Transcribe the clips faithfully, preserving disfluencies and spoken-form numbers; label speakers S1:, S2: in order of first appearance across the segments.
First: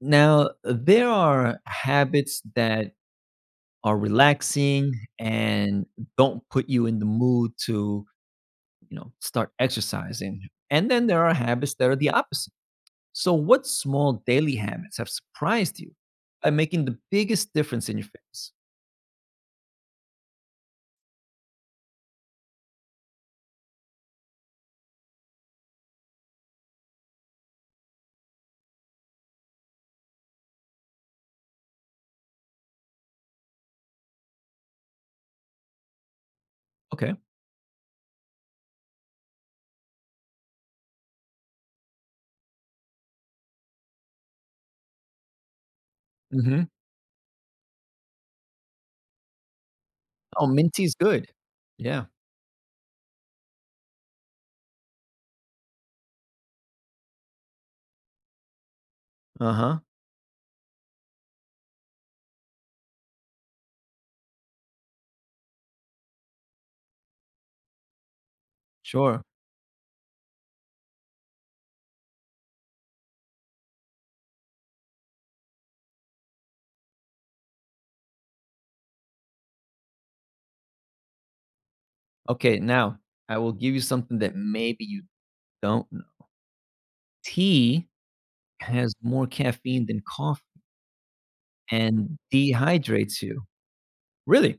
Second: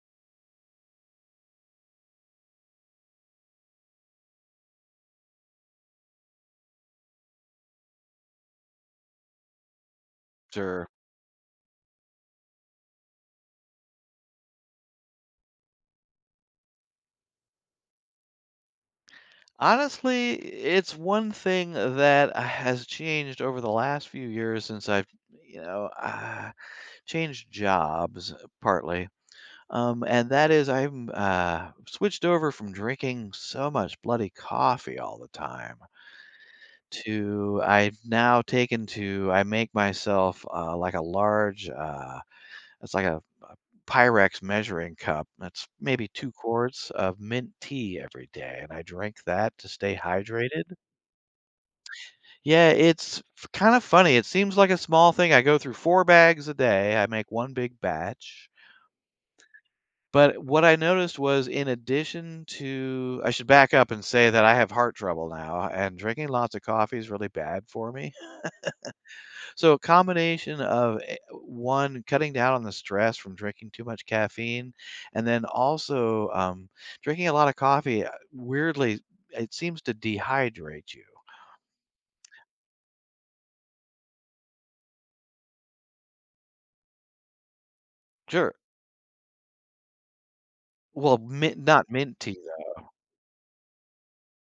S1: Now, there are habits that are relaxing and don't put you in the mood to, you know, start exercising.
S2: Sure.
S1: And then there are habits that are the opposite. So, what small daily habits have surprised you by making the biggest difference in your fitness?
S2: Honestly, it's one thing that has changed over the last few years since I've, you know, uh, changed jobs partly. Um, and that is I've uh, switched over from drinking so much bloody coffee all the time
S1: Okay.
S2: to I've now taken to I make myself uh, like a large uh, It's like a, a Pyrex measuring cup. That's maybe two
S1: Hmm.
S2: quarts of mint tea every day, and I drink that to stay
S1: Oh,
S2: hydrated.
S1: mint tea is good. Yeah.
S2: Yeah, it's kind of funny. It seems like a small thing. I go through four bags a day. I make one big batch.
S1: Uh huh.
S2: But what I noticed was, in addition to, I should back up and say that I have heart trouble now, and drinking lots of coffee is really bad for me.
S1: Sure.
S2: So a combination of eh, one, cutting down on the stress from drinking too much caffeine, and then also um, drinking a lot of coffee. uh, Weirdly, it seems to dehydrate you.
S1: Okay. Now, I will give you something that maybe you don't know. Tea
S2: Sure.
S1: has more caffeine than coffee.
S2: Well, mint, not
S1: and
S2: mint tea though.
S1: dehydrates you. Really?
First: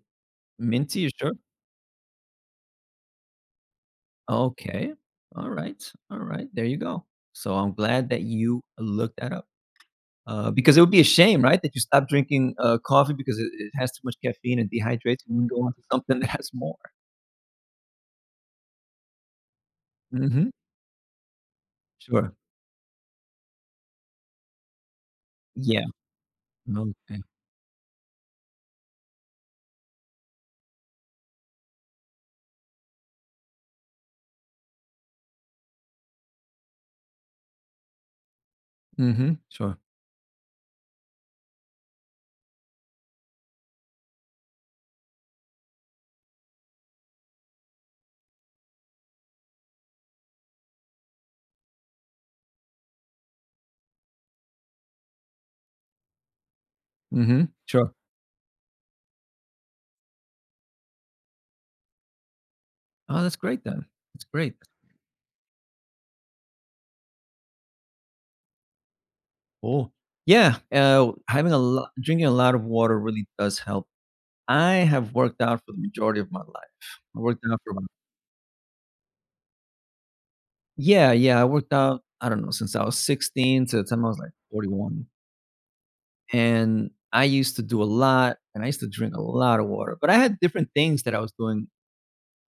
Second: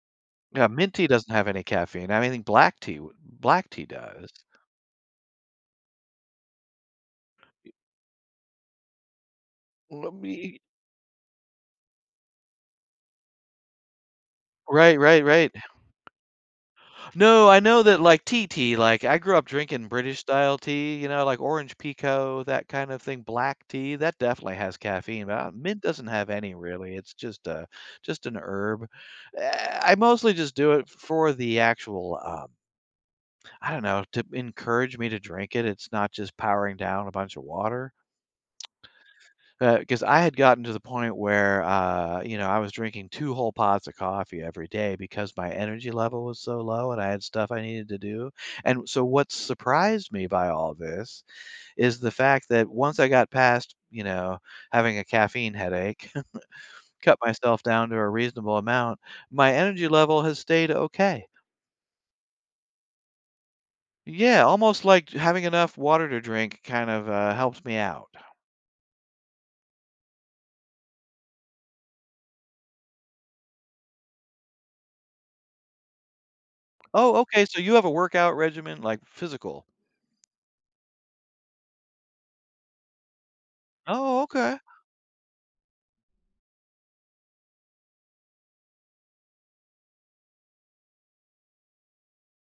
S2: Yeah, mint
S1: Minty?
S2: tea
S1: you sure?
S2: doesn't have any caffeine. I mean, black tea, w- black tea does.
S1: Okay. All right. All right. There you go. So I'm glad that you looked that up.
S2: Well,
S1: Uh,
S2: me-
S1: because it would be a shame, right, that you stop drinking uh, coffee because it, it has too much caffeine and
S2: Right,
S1: dehydrates
S2: right,
S1: you and
S2: right.
S1: go on to something that has more.
S2: No, I know that like tea tea, like I grew up drinking British
S1: Hmm.
S2: style tea, you know, like orange
S1: Sure.
S2: pekoe, that kind of thing, black tea, that definitely has caffeine, but uh, mint
S1: Yeah.
S2: doesn't have any really. It's
S1: Okay.
S2: just a just an herb. Eh, I mostly just do it for the actual um I don't know, to encourage me to drink it. It's not just powering down a bunch of water.
S1: Hmm. Sure.
S2: Because I had gotten to the point where, uh, you know, I was drinking two whole pots of coffee every day because my energy level was so low and I had stuff I needed to do. And so, what surprised me by all this is the fact that once I got past, you know, having a caffeine headache, cut
S1: Hmm.
S2: myself down
S1: Sure.
S2: to a reasonable amount, my energy level has stayed okay.
S1: Oh, that's great then. That's
S2: Yeah,
S1: great.
S2: almost like having enough water to drink kind of uh, helps me out.
S1: Oh, yeah. Uh, having a lot, drinking a lot of water really does help. I have worked out for the majority of my life.
S2: Oh,
S1: I worked
S2: okay. So
S1: out for
S2: you
S1: about—
S2: have a workout regimen, like physical.
S1: yeah, yeah, I worked out, I don't know, since I was sixteen to the time I was,
S2: Oh,
S1: like,
S2: okay.
S1: forty-one, and I used to do a lot, and I used to drink a lot of water, but I had different things that I was doing,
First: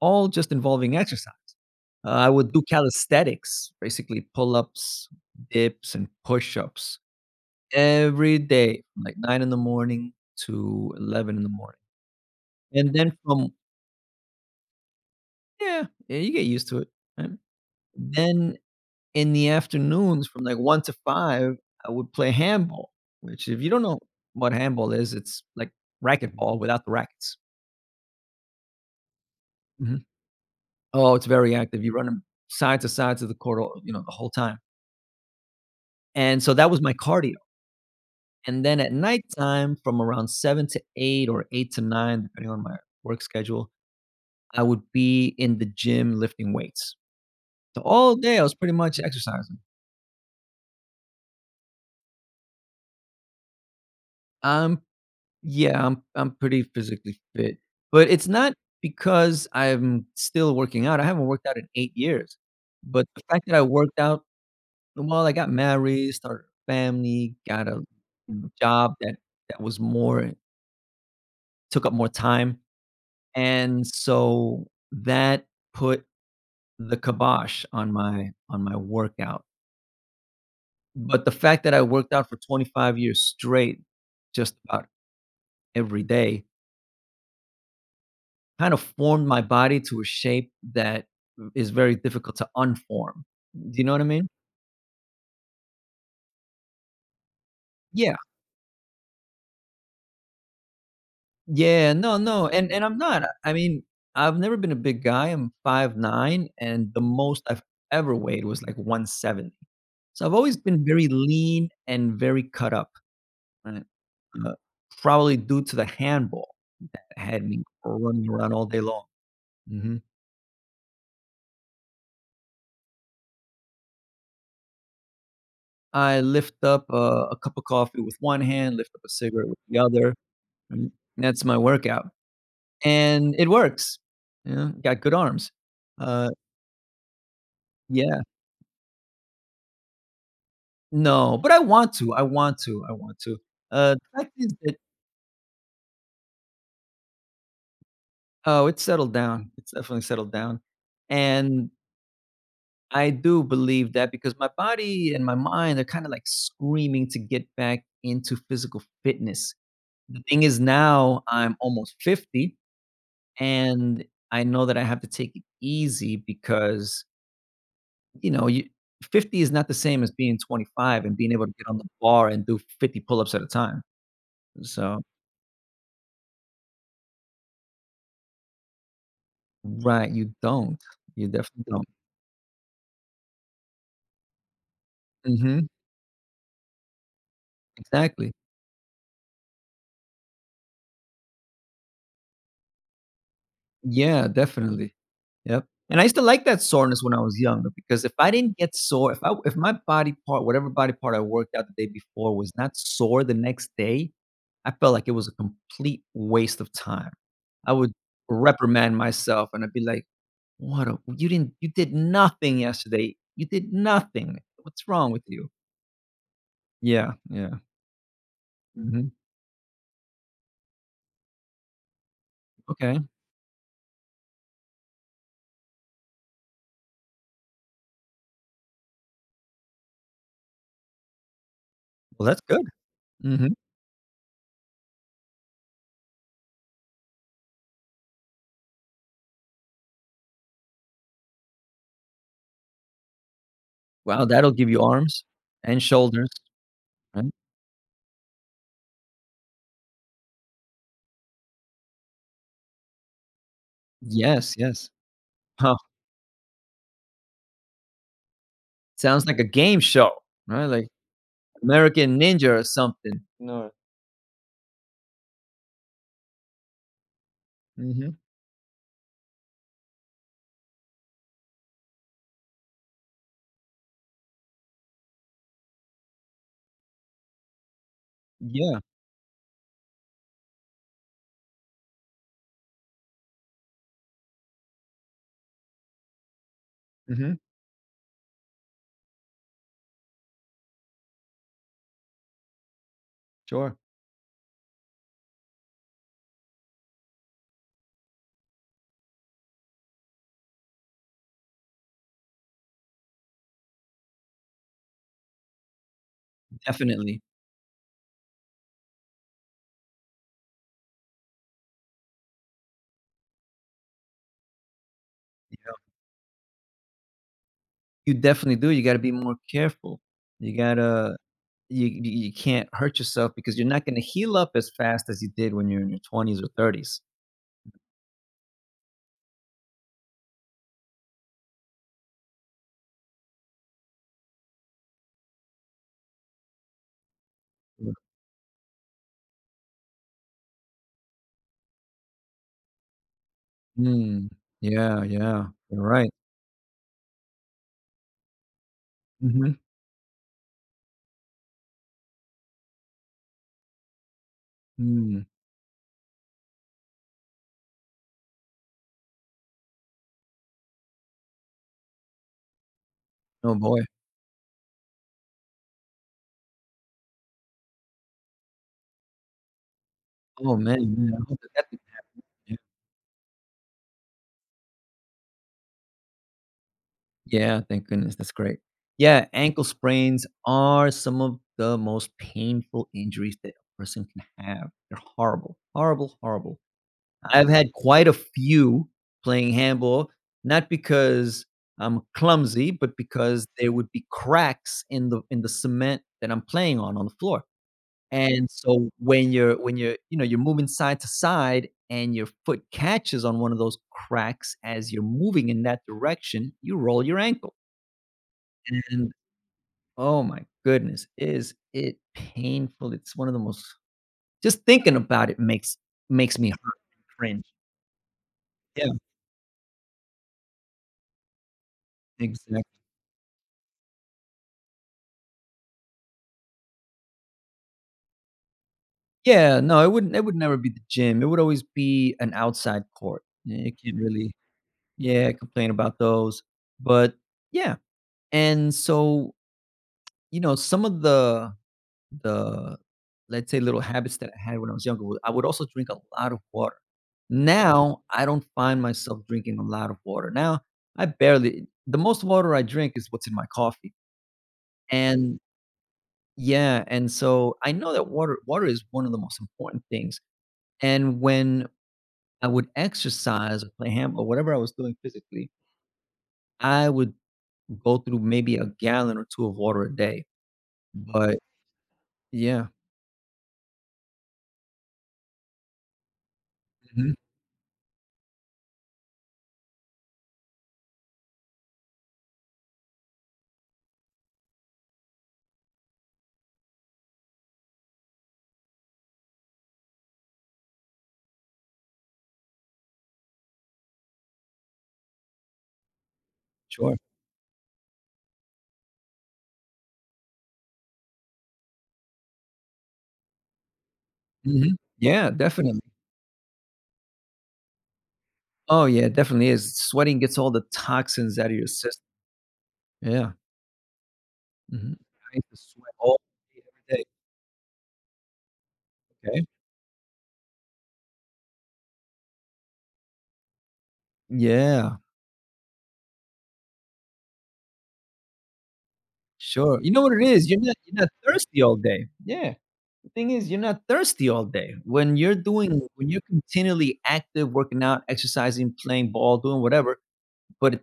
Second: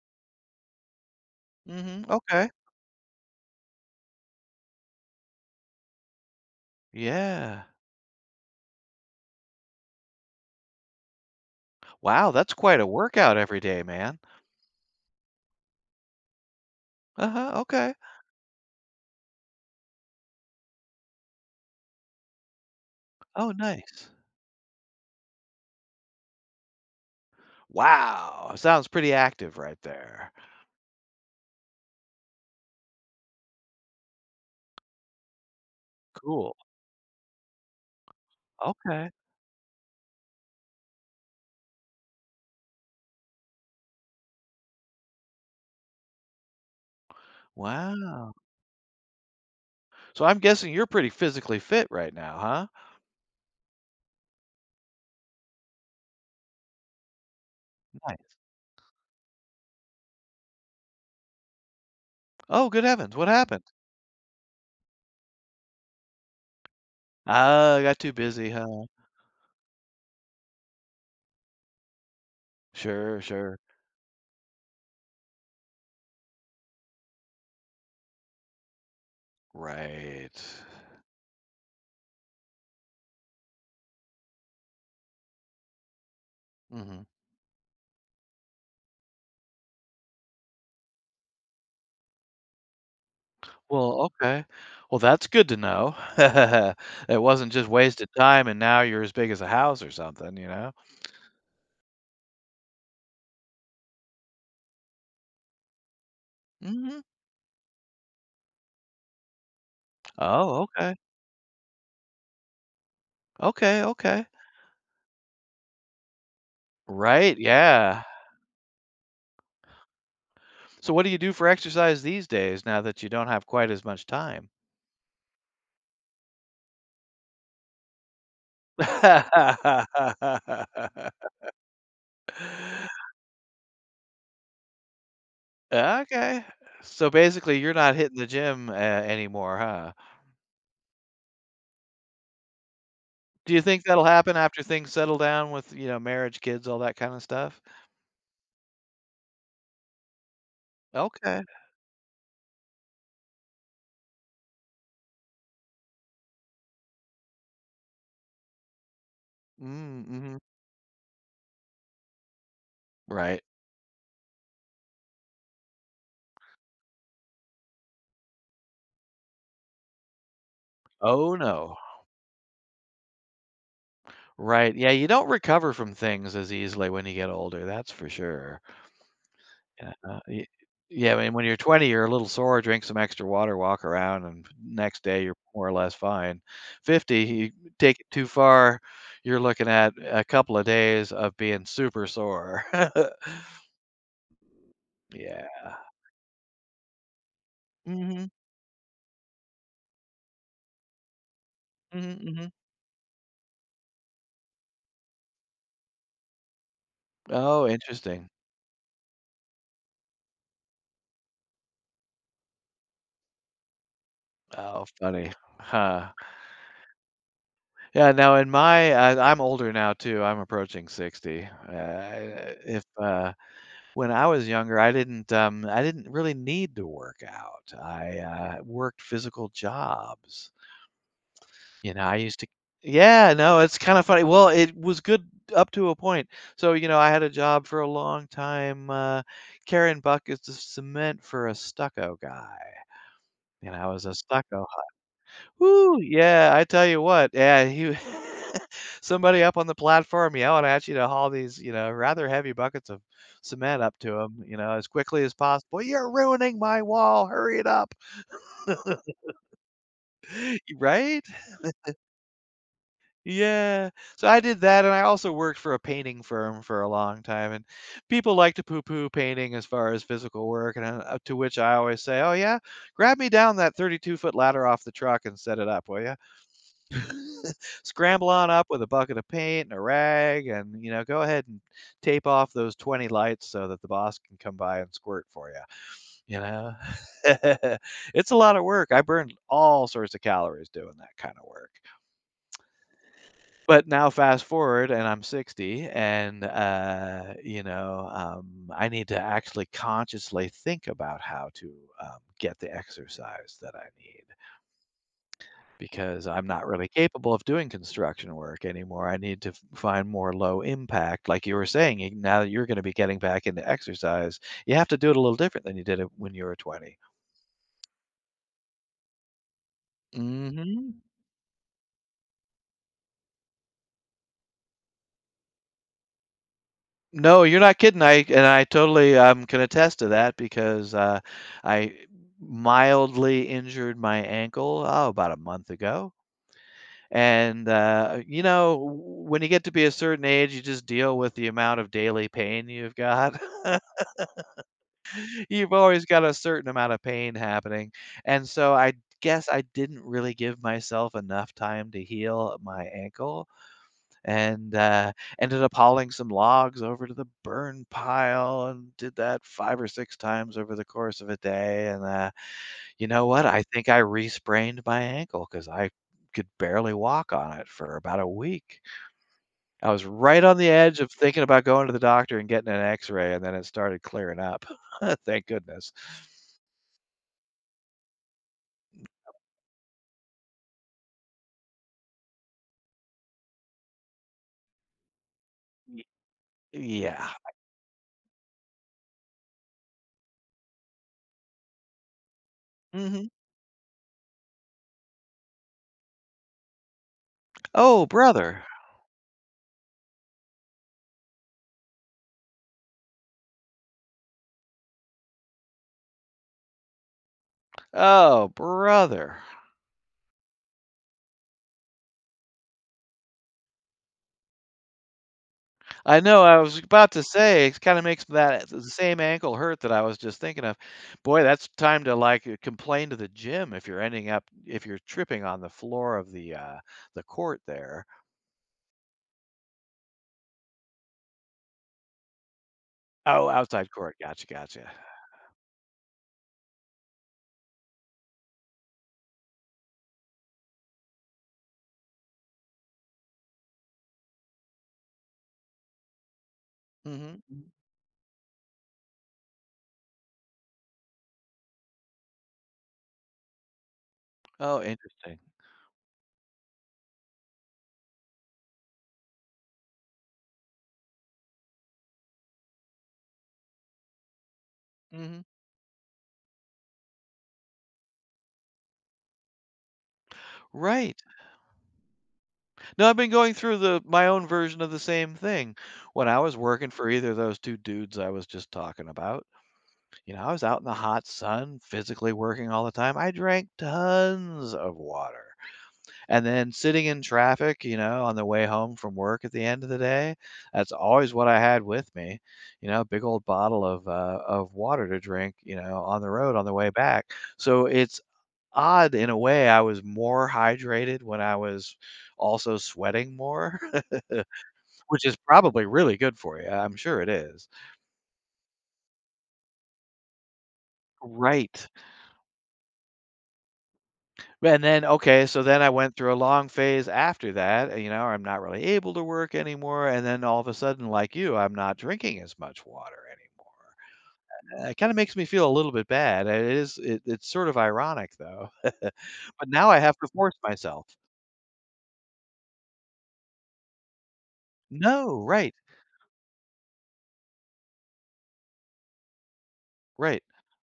S1: all just involving exercise.
S2: Mhm,
S1: Uh, I
S2: okay.
S1: would do calisthenics, basically pull-ups, dips, and push-ups
S2: Yeah.
S1: every day from, like, nine in the morning to eleven in the morning,
S2: Wow, that's quite a
S1: and then
S2: workout
S1: from—
S2: every day, man.
S1: yeah, yeah, you get used to it, right?
S2: Uh-huh, okay.
S1: Then in the afternoons from like one to five, I would play handball, which
S2: Oh,
S1: if you don't know
S2: nice.
S1: what handball is, it's like racquetball without the rackets.
S2: Wow, sounds pretty active right
S1: Mhm.
S2: there.
S1: Oh, it's very active. You're side to side to the court all you know, the whole time. And so
S2: Cool.
S1: that was my cardio. And then at
S2: Okay.
S1: nighttime from around seven to eight or eight to nine, depending on my work schedule, I would be in the gym lifting weights. So all
S2: Wow.
S1: day I was pretty much exercising.
S2: So I'm guessing you're pretty physically fit right now, huh?
S1: I'm Yeah, I'm I'm pretty physically fit, but it's
S2: Nice.
S1: not because I'm still working out. I haven't worked out in eight years,
S2: Oh, good
S1: but
S2: heavens,
S1: the
S2: what
S1: fact that I
S2: happened?
S1: worked out— well, I got married, started a family, got
S2: Ah,
S1: a
S2: I got too
S1: you
S2: busy,
S1: know,
S2: huh?
S1: job that that was more— took up more time,
S2: Sure, sure.
S1: and so that put the kibosh on my on my workout.
S2: Right.
S1: But the fact that I worked out for twenty-five years straight just about every day
S2: Mhm.
S1: kind of formed my body to a shape that is very difficult to unform. Do you know
S2: Well,
S1: what I mean?
S2: okay. Well, that's good to know. It wasn't just wasted
S1: Yeah.
S2: time and now you're as big as a house or something, you know?
S1: Yeah, no, no, and and I'm not. I mean, I've never been a big guy. I'm five nine, and
S2: Mhm.
S1: the most I've ever weighed was like one seventy. So I've always
S2: Oh,
S1: been
S2: okay.
S1: very lean and very cut up,
S2: Okay,
S1: right?
S2: okay.
S1: Uh, Probably due to the handball that
S2: Right,
S1: had me
S2: yeah.
S1: running around all day long. Mhm.
S2: So what do you do for exercise these days now that you don't have quite as much time?
S1: I lift up a, a cup of coffee with one hand, lift up a cigarette with the other. Mm, that's my workout, and it works, you know, got good arms. Uh,
S2: Okay. So basically, you're not hitting
S1: yeah.
S2: the gym, uh, anymore, huh?
S1: No, but I want to, I want to, I want to.
S2: Do you think
S1: Uh,
S2: that'll
S1: the fact
S2: happen
S1: is
S2: after
S1: that
S2: things settle down with, you know, marriage, kids, all that kinda stuff?
S1: Oh, it's settled down, it's definitely settled down,
S2: Okay.
S1: and I do believe that because my body and my mind are kinda, like, screaming to get back into physical fitness.
S2: Mm,
S1: The
S2: mhm.
S1: thing is now I'm almost fifty,
S2: Right.
S1: and I know that I have to take it easy because— You know, you fifty is not the same as being twenty-five and being
S2: Oh,
S1: able to get
S2: no.
S1: on the bar and do fifty pull-ups at a time.
S2: Right, yeah,
S1: So
S2: you don't recover from things as easily when you get older, that's for sure. Yeah,
S1: Right,
S2: uh,
S1: you
S2: y
S1: don't.
S2: yeah, I
S1: You
S2: mean, when you're
S1: definitely
S2: twenty,
S1: don't.
S2: you're a little sore, drink some extra water, walk around, and next day you're more
S1: Mhm,
S2: or less fine. fifty, you take it too
S1: exactly.
S2: far, you're looking at a couple of days of being super sore.
S1: Yeah, definitely. Yep.
S2: Yeah.
S1: And I used to like that soreness when I was younger because if
S2: Mhm,
S1: I didn't get sore, if I if my body part, whatever body part I worked out the day
S2: mhm,
S1: before
S2: mhm.
S1: was not sore the next day, I felt like it was a complete waste of time.
S2: Oh,
S1: I would
S2: interesting.
S1: reprimand myself and I'd be like, "What a you didn't you did nothing yesterday. You did nothing.
S2: Oh,
S1: What's wrong with
S2: funny.
S1: you?"
S2: Huh.
S1: Yeah, yeah.
S2: Yeah, now in my,
S1: Mhm.
S2: uh I'm older now too, I'm approaching sixty. Uh, if,
S1: Okay.
S2: uh When I was younger, I didn't, um, I didn't really need to work out. I, uh, worked physical jobs. You know, I
S1: Well,
S2: used
S1: that's
S2: to
S1: good.
S2: yeah,
S1: Mhm.
S2: no, it's kinda funny. Well, it was good up to a point. So, you know, I had a job for a long time, uh, carrying buckets of cement for a stucco guy, and I was a
S1: Wow, that'll
S2: stucco
S1: give you arms and
S2: whoo,
S1: shoulders,
S2: yeah, I tell you
S1: right?
S2: what, yeah, he somebody up on the platform yelling at you to haul these, you know, rather heavy buckets of cement up to him,
S1: Yes,
S2: you know, as
S1: yes.
S2: quickly as possible. You're ruining my wall. Hurry it up.
S1: Sounds like a game show, right? Like
S2: Right?
S1: American Ninja or something. No.
S2: Yeah. So I did that and I also worked for a painting firm for a long time and
S1: Mhm.
S2: people like to poo-poo painting as far as physical work and uh, to which I always say, "Oh yeah, grab me down that thirty-two-foot ladder off the truck and set it up, will you?" Scramble on up with
S1: Yeah.
S2: a bucket of paint and a rag and, you know, go ahead and tape off those twenty lights so that the boss can come by and squirt for you, you know?
S1: Mhm.
S2: It's a lot of work. I burned all sorts of calories doing that kind of work.
S1: Sure.
S2: But now fast forward and I'm sixty and, uh, you know, um, I need to actually consciously think about how to, um, get the exercise that I need. Because I'm not really
S1: Definitely.
S2: capable of doing construction work anymore. I need to f- find more low impact. Like you were saying, you- now that you're going to be getting back into exercise, you have to do it a little different than you did it when you were twenty.
S1: You definitely do. You gotta be more careful. You
S2: hmm
S1: gotta you you you can't hurt yourself because you're not gonna heal up as fast as you did when you're in your twenties or thirties.
S2: No, you're not kidding. I and I totally um, can attest to that because uh, I mildly injured my ankle oh, about a month ago. And
S1: Mm.
S2: uh, you know, w- when you get to be a certain age, you just deal with the amount of daily pain you've got.
S1: Mm. Yeah, yeah.
S2: You've
S1: You're
S2: always
S1: right.
S2: got a certain amount of pain happening, and so I guess
S1: Mhm.
S2: I didn't really give myself enough time to heal my ankle and, uh,
S1: Mm.
S2: ended up hauling some logs over to the burn pile and did that five or six times over the course of a day, and, uh, you know what?
S1: Oh
S2: I
S1: boy.
S2: think I re-sprained my ankle because I could barely walk on it for about a week. I was right
S1: Oh,
S2: on the
S1: man,
S2: edge of
S1: man. I hope
S2: thinking
S1: that
S2: about
S1: that
S2: going to the doctor and getting an X-ray, and then it started clearing up. Thank goodness.
S1: Yeah, thank goodness, that's great. Yeah, ankle sprains are some of the most painful injuries that a person can have. They're horrible, horrible, horrible.
S2: Yeah.
S1: I've had quite a few playing handball, not because I'm clumsy, but
S2: Mhm.
S1: because there would be cracks in the in the cement that I'm playing on on the floor.
S2: Oh,
S1: And
S2: brother.
S1: so when you're when you're, you know, you're moving side to side and your foot catches on one of those cracks as you're moving in that direction, you roll your ankle.
S2: Oh,
S1: And,
S2: brother.
S1: oh my goodness, is it painful, it's one of the most just thinking about it makes
S2: I
S1: makes
S2: know,
S1: me
S2: I
S1: hurt
S2: was
S1: and
S2: about to
S1: cringe.
S2: say, it kinda makes that the
S1: Yeah,
S2: same ankle hurt that I was just thinking of. Boy, that's time to, like, uh,
S1: exactly.
S2: complain to the gym if you're ending up if you're tripping on the floor of the, uh, the court there.
S1: Yeah, no, it wouldn't it would never be the gym, it would always be an outside court.
S2: Oh,
S1: Yeah, you
S2: outside
S1: can't
S2: court.
S1: really,
S2: Gotcha, gotcha.
S1: yeah, complain about those, but yeah, and so, you know, some of the the, let's say, little habits that I had when I was younger, wa I would also drink a lot of water. Okay.
S2: Mhm. Mhm.
S1: Now, I don't find myself drinking a lot of water. Now, I barely the most water I drink is what's in my coffee,
S2: Oh, interesting.
S1: and yeah, and so I know that water water is one of the most important things, and when I would exercise or play ham or whatever I was doing
S2: Mhm.
S1: physically, I would go through maybe a gallon or two of water a day,
S2: Right.
S1: but yeah.
S2: No, I've been going through the my own version of the same thing. When I was working for
S1: Mhm.
S2: either of those two dudes I was just talking about you know, I was out in the hot sun, physically working all the time. I drank tons of water. And then sitting in traffic, you know, on the way home from work at the end of the day, that's always what I had with me. You know, big old bottle of uh, of water to drink, you know, on the road on the way
S1: Sure.
S2: back. So it's odd in a way I was more hydrated when I was also sweating more,
S1: Mhm.
S2: which
S1: Yeah,
S2: is
S1: definitely.
S2: probably really good for you. I'm sure it is.
S1: Oh, yeah, it definitely is. Sweating gets all the toxins out of your
S2: Right.
S1: system. Yeah,
S2: And
S1: mhm.
S2: then,
S1: I
S2: okay,
S1: used to
S2: so then I
S1: sweat
S2: went
S1: all
S2: through a
S1: day,
S2: long
S1: every day,
S2: phase after that, uh, you know, I'm not really able to
S1: okay?
S2: work anymore. And then all of a sudden, like you, I'm not drinking as much water anymore. Uh, It
S1: Yeah,
S2: kind of makes me feel a little bit bad. It is, it, it's sort of ironic though. But
S1: sure.
S2: now
S1: You
S2: I
S1: know what
S2: have
S1: it
S2: to
S1: is?
S2: force
S1: You're not you're
S2: myself.
S1: not thirsty all day. Yeah. The thing is you're not thirsty all day. When you're
S2: No, right,
S1: doing when you're continually active, working out, exercising, playing ball, doing whatever,
S2: right,
S1: but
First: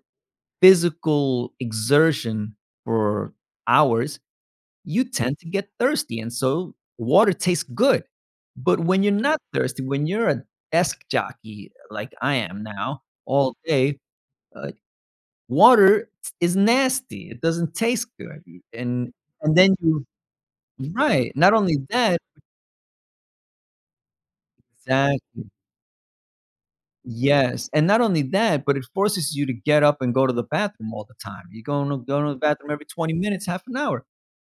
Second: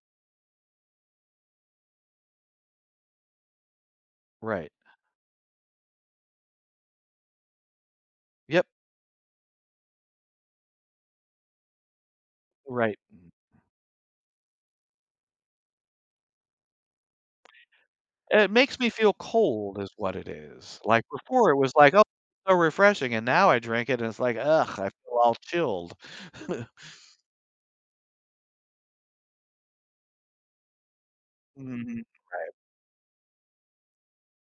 S1: physical exertion for hours,
S2: right.
S1: you tend to get thirsty. And so water tastes good.
S2: Yep,
S1: But when you're not thirsty, when you're a desk jockey like I am
S2: right.
S1: now
S2: Mm.
S1: all day, uh, water is nasty. It doesn't taste good.
S2: It makes me feel
S1: And and then
S2: cold, is
S1: you
S2: what it is. Like
S1: right.
S2: before,
S1: Not
S2: it was
S1: only
S2: like, oh,
S1: that,
S2: so refreshing. And now I drink it and it's like, ugh, I feel all
S1: exactly.
S2: chilled.
S1: Yes. And not only that, but it forces you to get up and go to the bathroom all the time. You're going to
S2: Mhm.
S1: go to the bathroom every twenty minutes, half an hour.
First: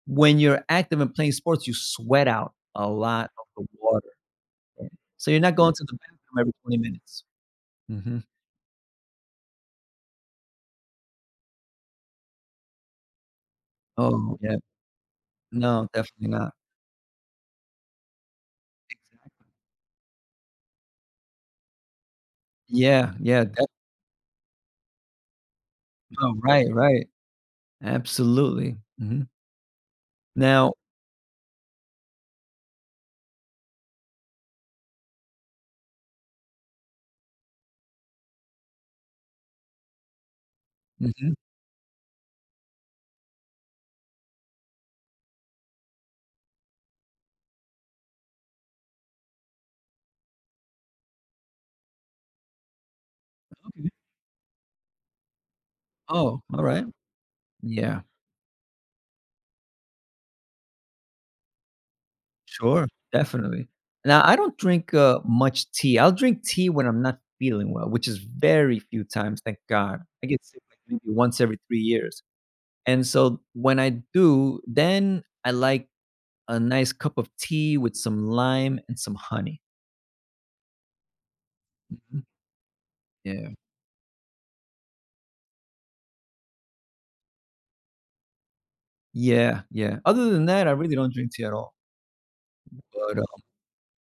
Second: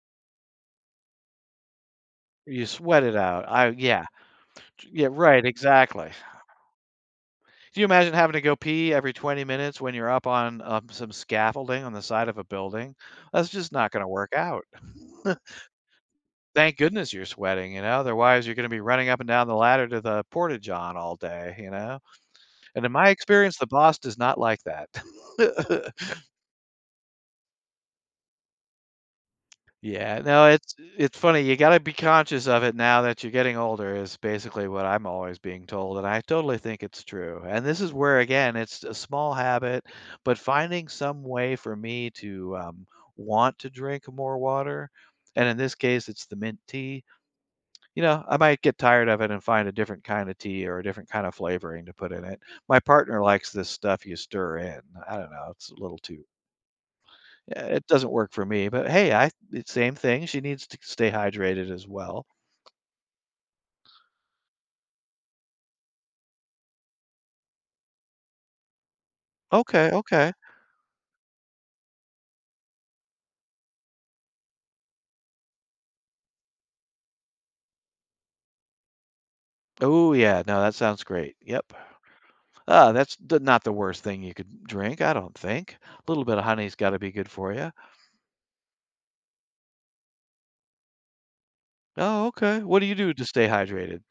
S1: When you're active and playing sports, you sweat out
S2: You
S1: a
S2: sweat it
S1: lot
S2: out.
S1: of the
S2: I yeah.
S1: water. Yeah.
S2: Yeah,
S1: So you're
S2: right,
S1: not going to the
S2: exactly.
S1: bathroom every twenty minutes.
S2: Do you imagine
S1: Mhm.
S2: having to go pee every twenty minutes when you're up on, um, some scaffolding on the side of a building? That's just not gonna work
S1: Oh, yeah.
S2: out.
S1: No, definitely not.
S2: Thank goodness you're sweating, you know, otherwise you're gonna be running up and
S1: Exact
S2: down the ladder to the porta john all day, you know? And in my
S1: Yeah, yeah,
S2: experience,
S1: def
S2: the boss does not like that.
S1: oh, right, right. Absolutely. Mhm.
S2: Yeah, no, it's
S1: Now
S2: it's funny, you gotta be conscious of it now that you're getting older is basically what I'm always being told, and I totally think it's true, and this is where, again, it's a small habit, but finding some
S1: Mhm.
S2: way for me to, um, want to drink more water, and in this case, it's the mint tea, you know, I might get tired of it and find a different kind of tea or a different kind of flavoring to put in it. My partner likes this
S1: Okay.
S2: stuff you stir in. I don't know, it's a little too
S1: Oh, alright.
S2: yeah, it
S1: Yeah.
S2: doesn't work for me, but hey, I it's same thing, she needs to stay hydrated as well.
S1: Sure, definitely. Now, I don't drink, uh, much tea. I'll drink tea when I'm not feeling well, which is very few times, thank
S2: Okay,
S1: God. I
S2: okay.
S1: get sick, like, maybe once every three years. And so when I do, then I like a nice cup of tea with some lime and some honey.
S2: Oh yeah, no, that sounds great. Yep.
S1: Mhm.
S2: Uh, that's the
S1: Yeah.
S2: not the worst thing you could drink, I don't think. A little bit of honey's gotta be good for you.
S1: Yeah, yeah. Other than that, I really don't drink tea at all.
S2: Oh, okay. What do you do
S1: But,
S2: to
S1: um,
S2: stay hydrated?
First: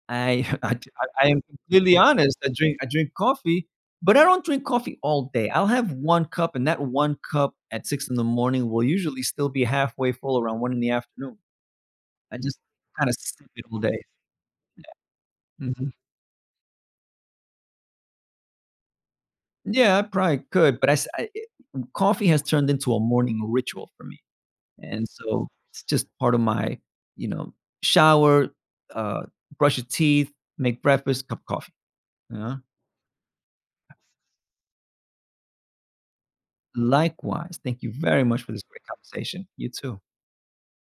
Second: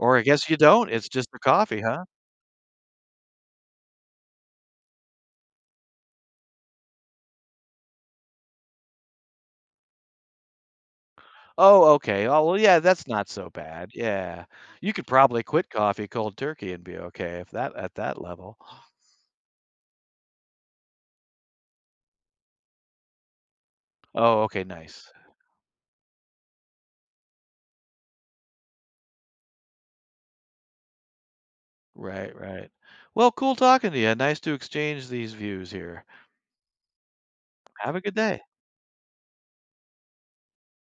S2: Or I
S1: I
S2: guess you
S1: I,
S2: don't, it's just
S1: I
S2: the
S1: am
S2: coffee,
S1: completely
S2: huh?
S1: honest, I drink I drink coffee, but I don't drink coffee all day. I'll have one cup, and that one cup at six in the morning will usually still be halfway full around one in the afternoon.
S2: Oh, okay.
S1: I
S2: Oh, well,
S1: just
S2: yeah, that's
S1: kinda
S2: not
S1: sip
S2: so
S1: it all
S2: bad.
S1: day.
S2: Yeah. You could probably quit
S1: Mhm.
S2: coffee cold turkey and be okay if that at that level.
S1: Yeah, I probably could, but I s I eh coffee has turned into a morning ritual for me.
S2: Oh, okay,
S1: And
S2: nice.
S1: so it's just part of my, you know, shower, uh, brush your teeth, make breakfast, cup of coffee,
S2: Right,
S1: you know?
S2: right. Well, cool talking to you. Nice to exchange these views here.
S1: Likewise, thank you
S2: Have a good
S1: very
S2: day.
S1: much for this great conversation. You too.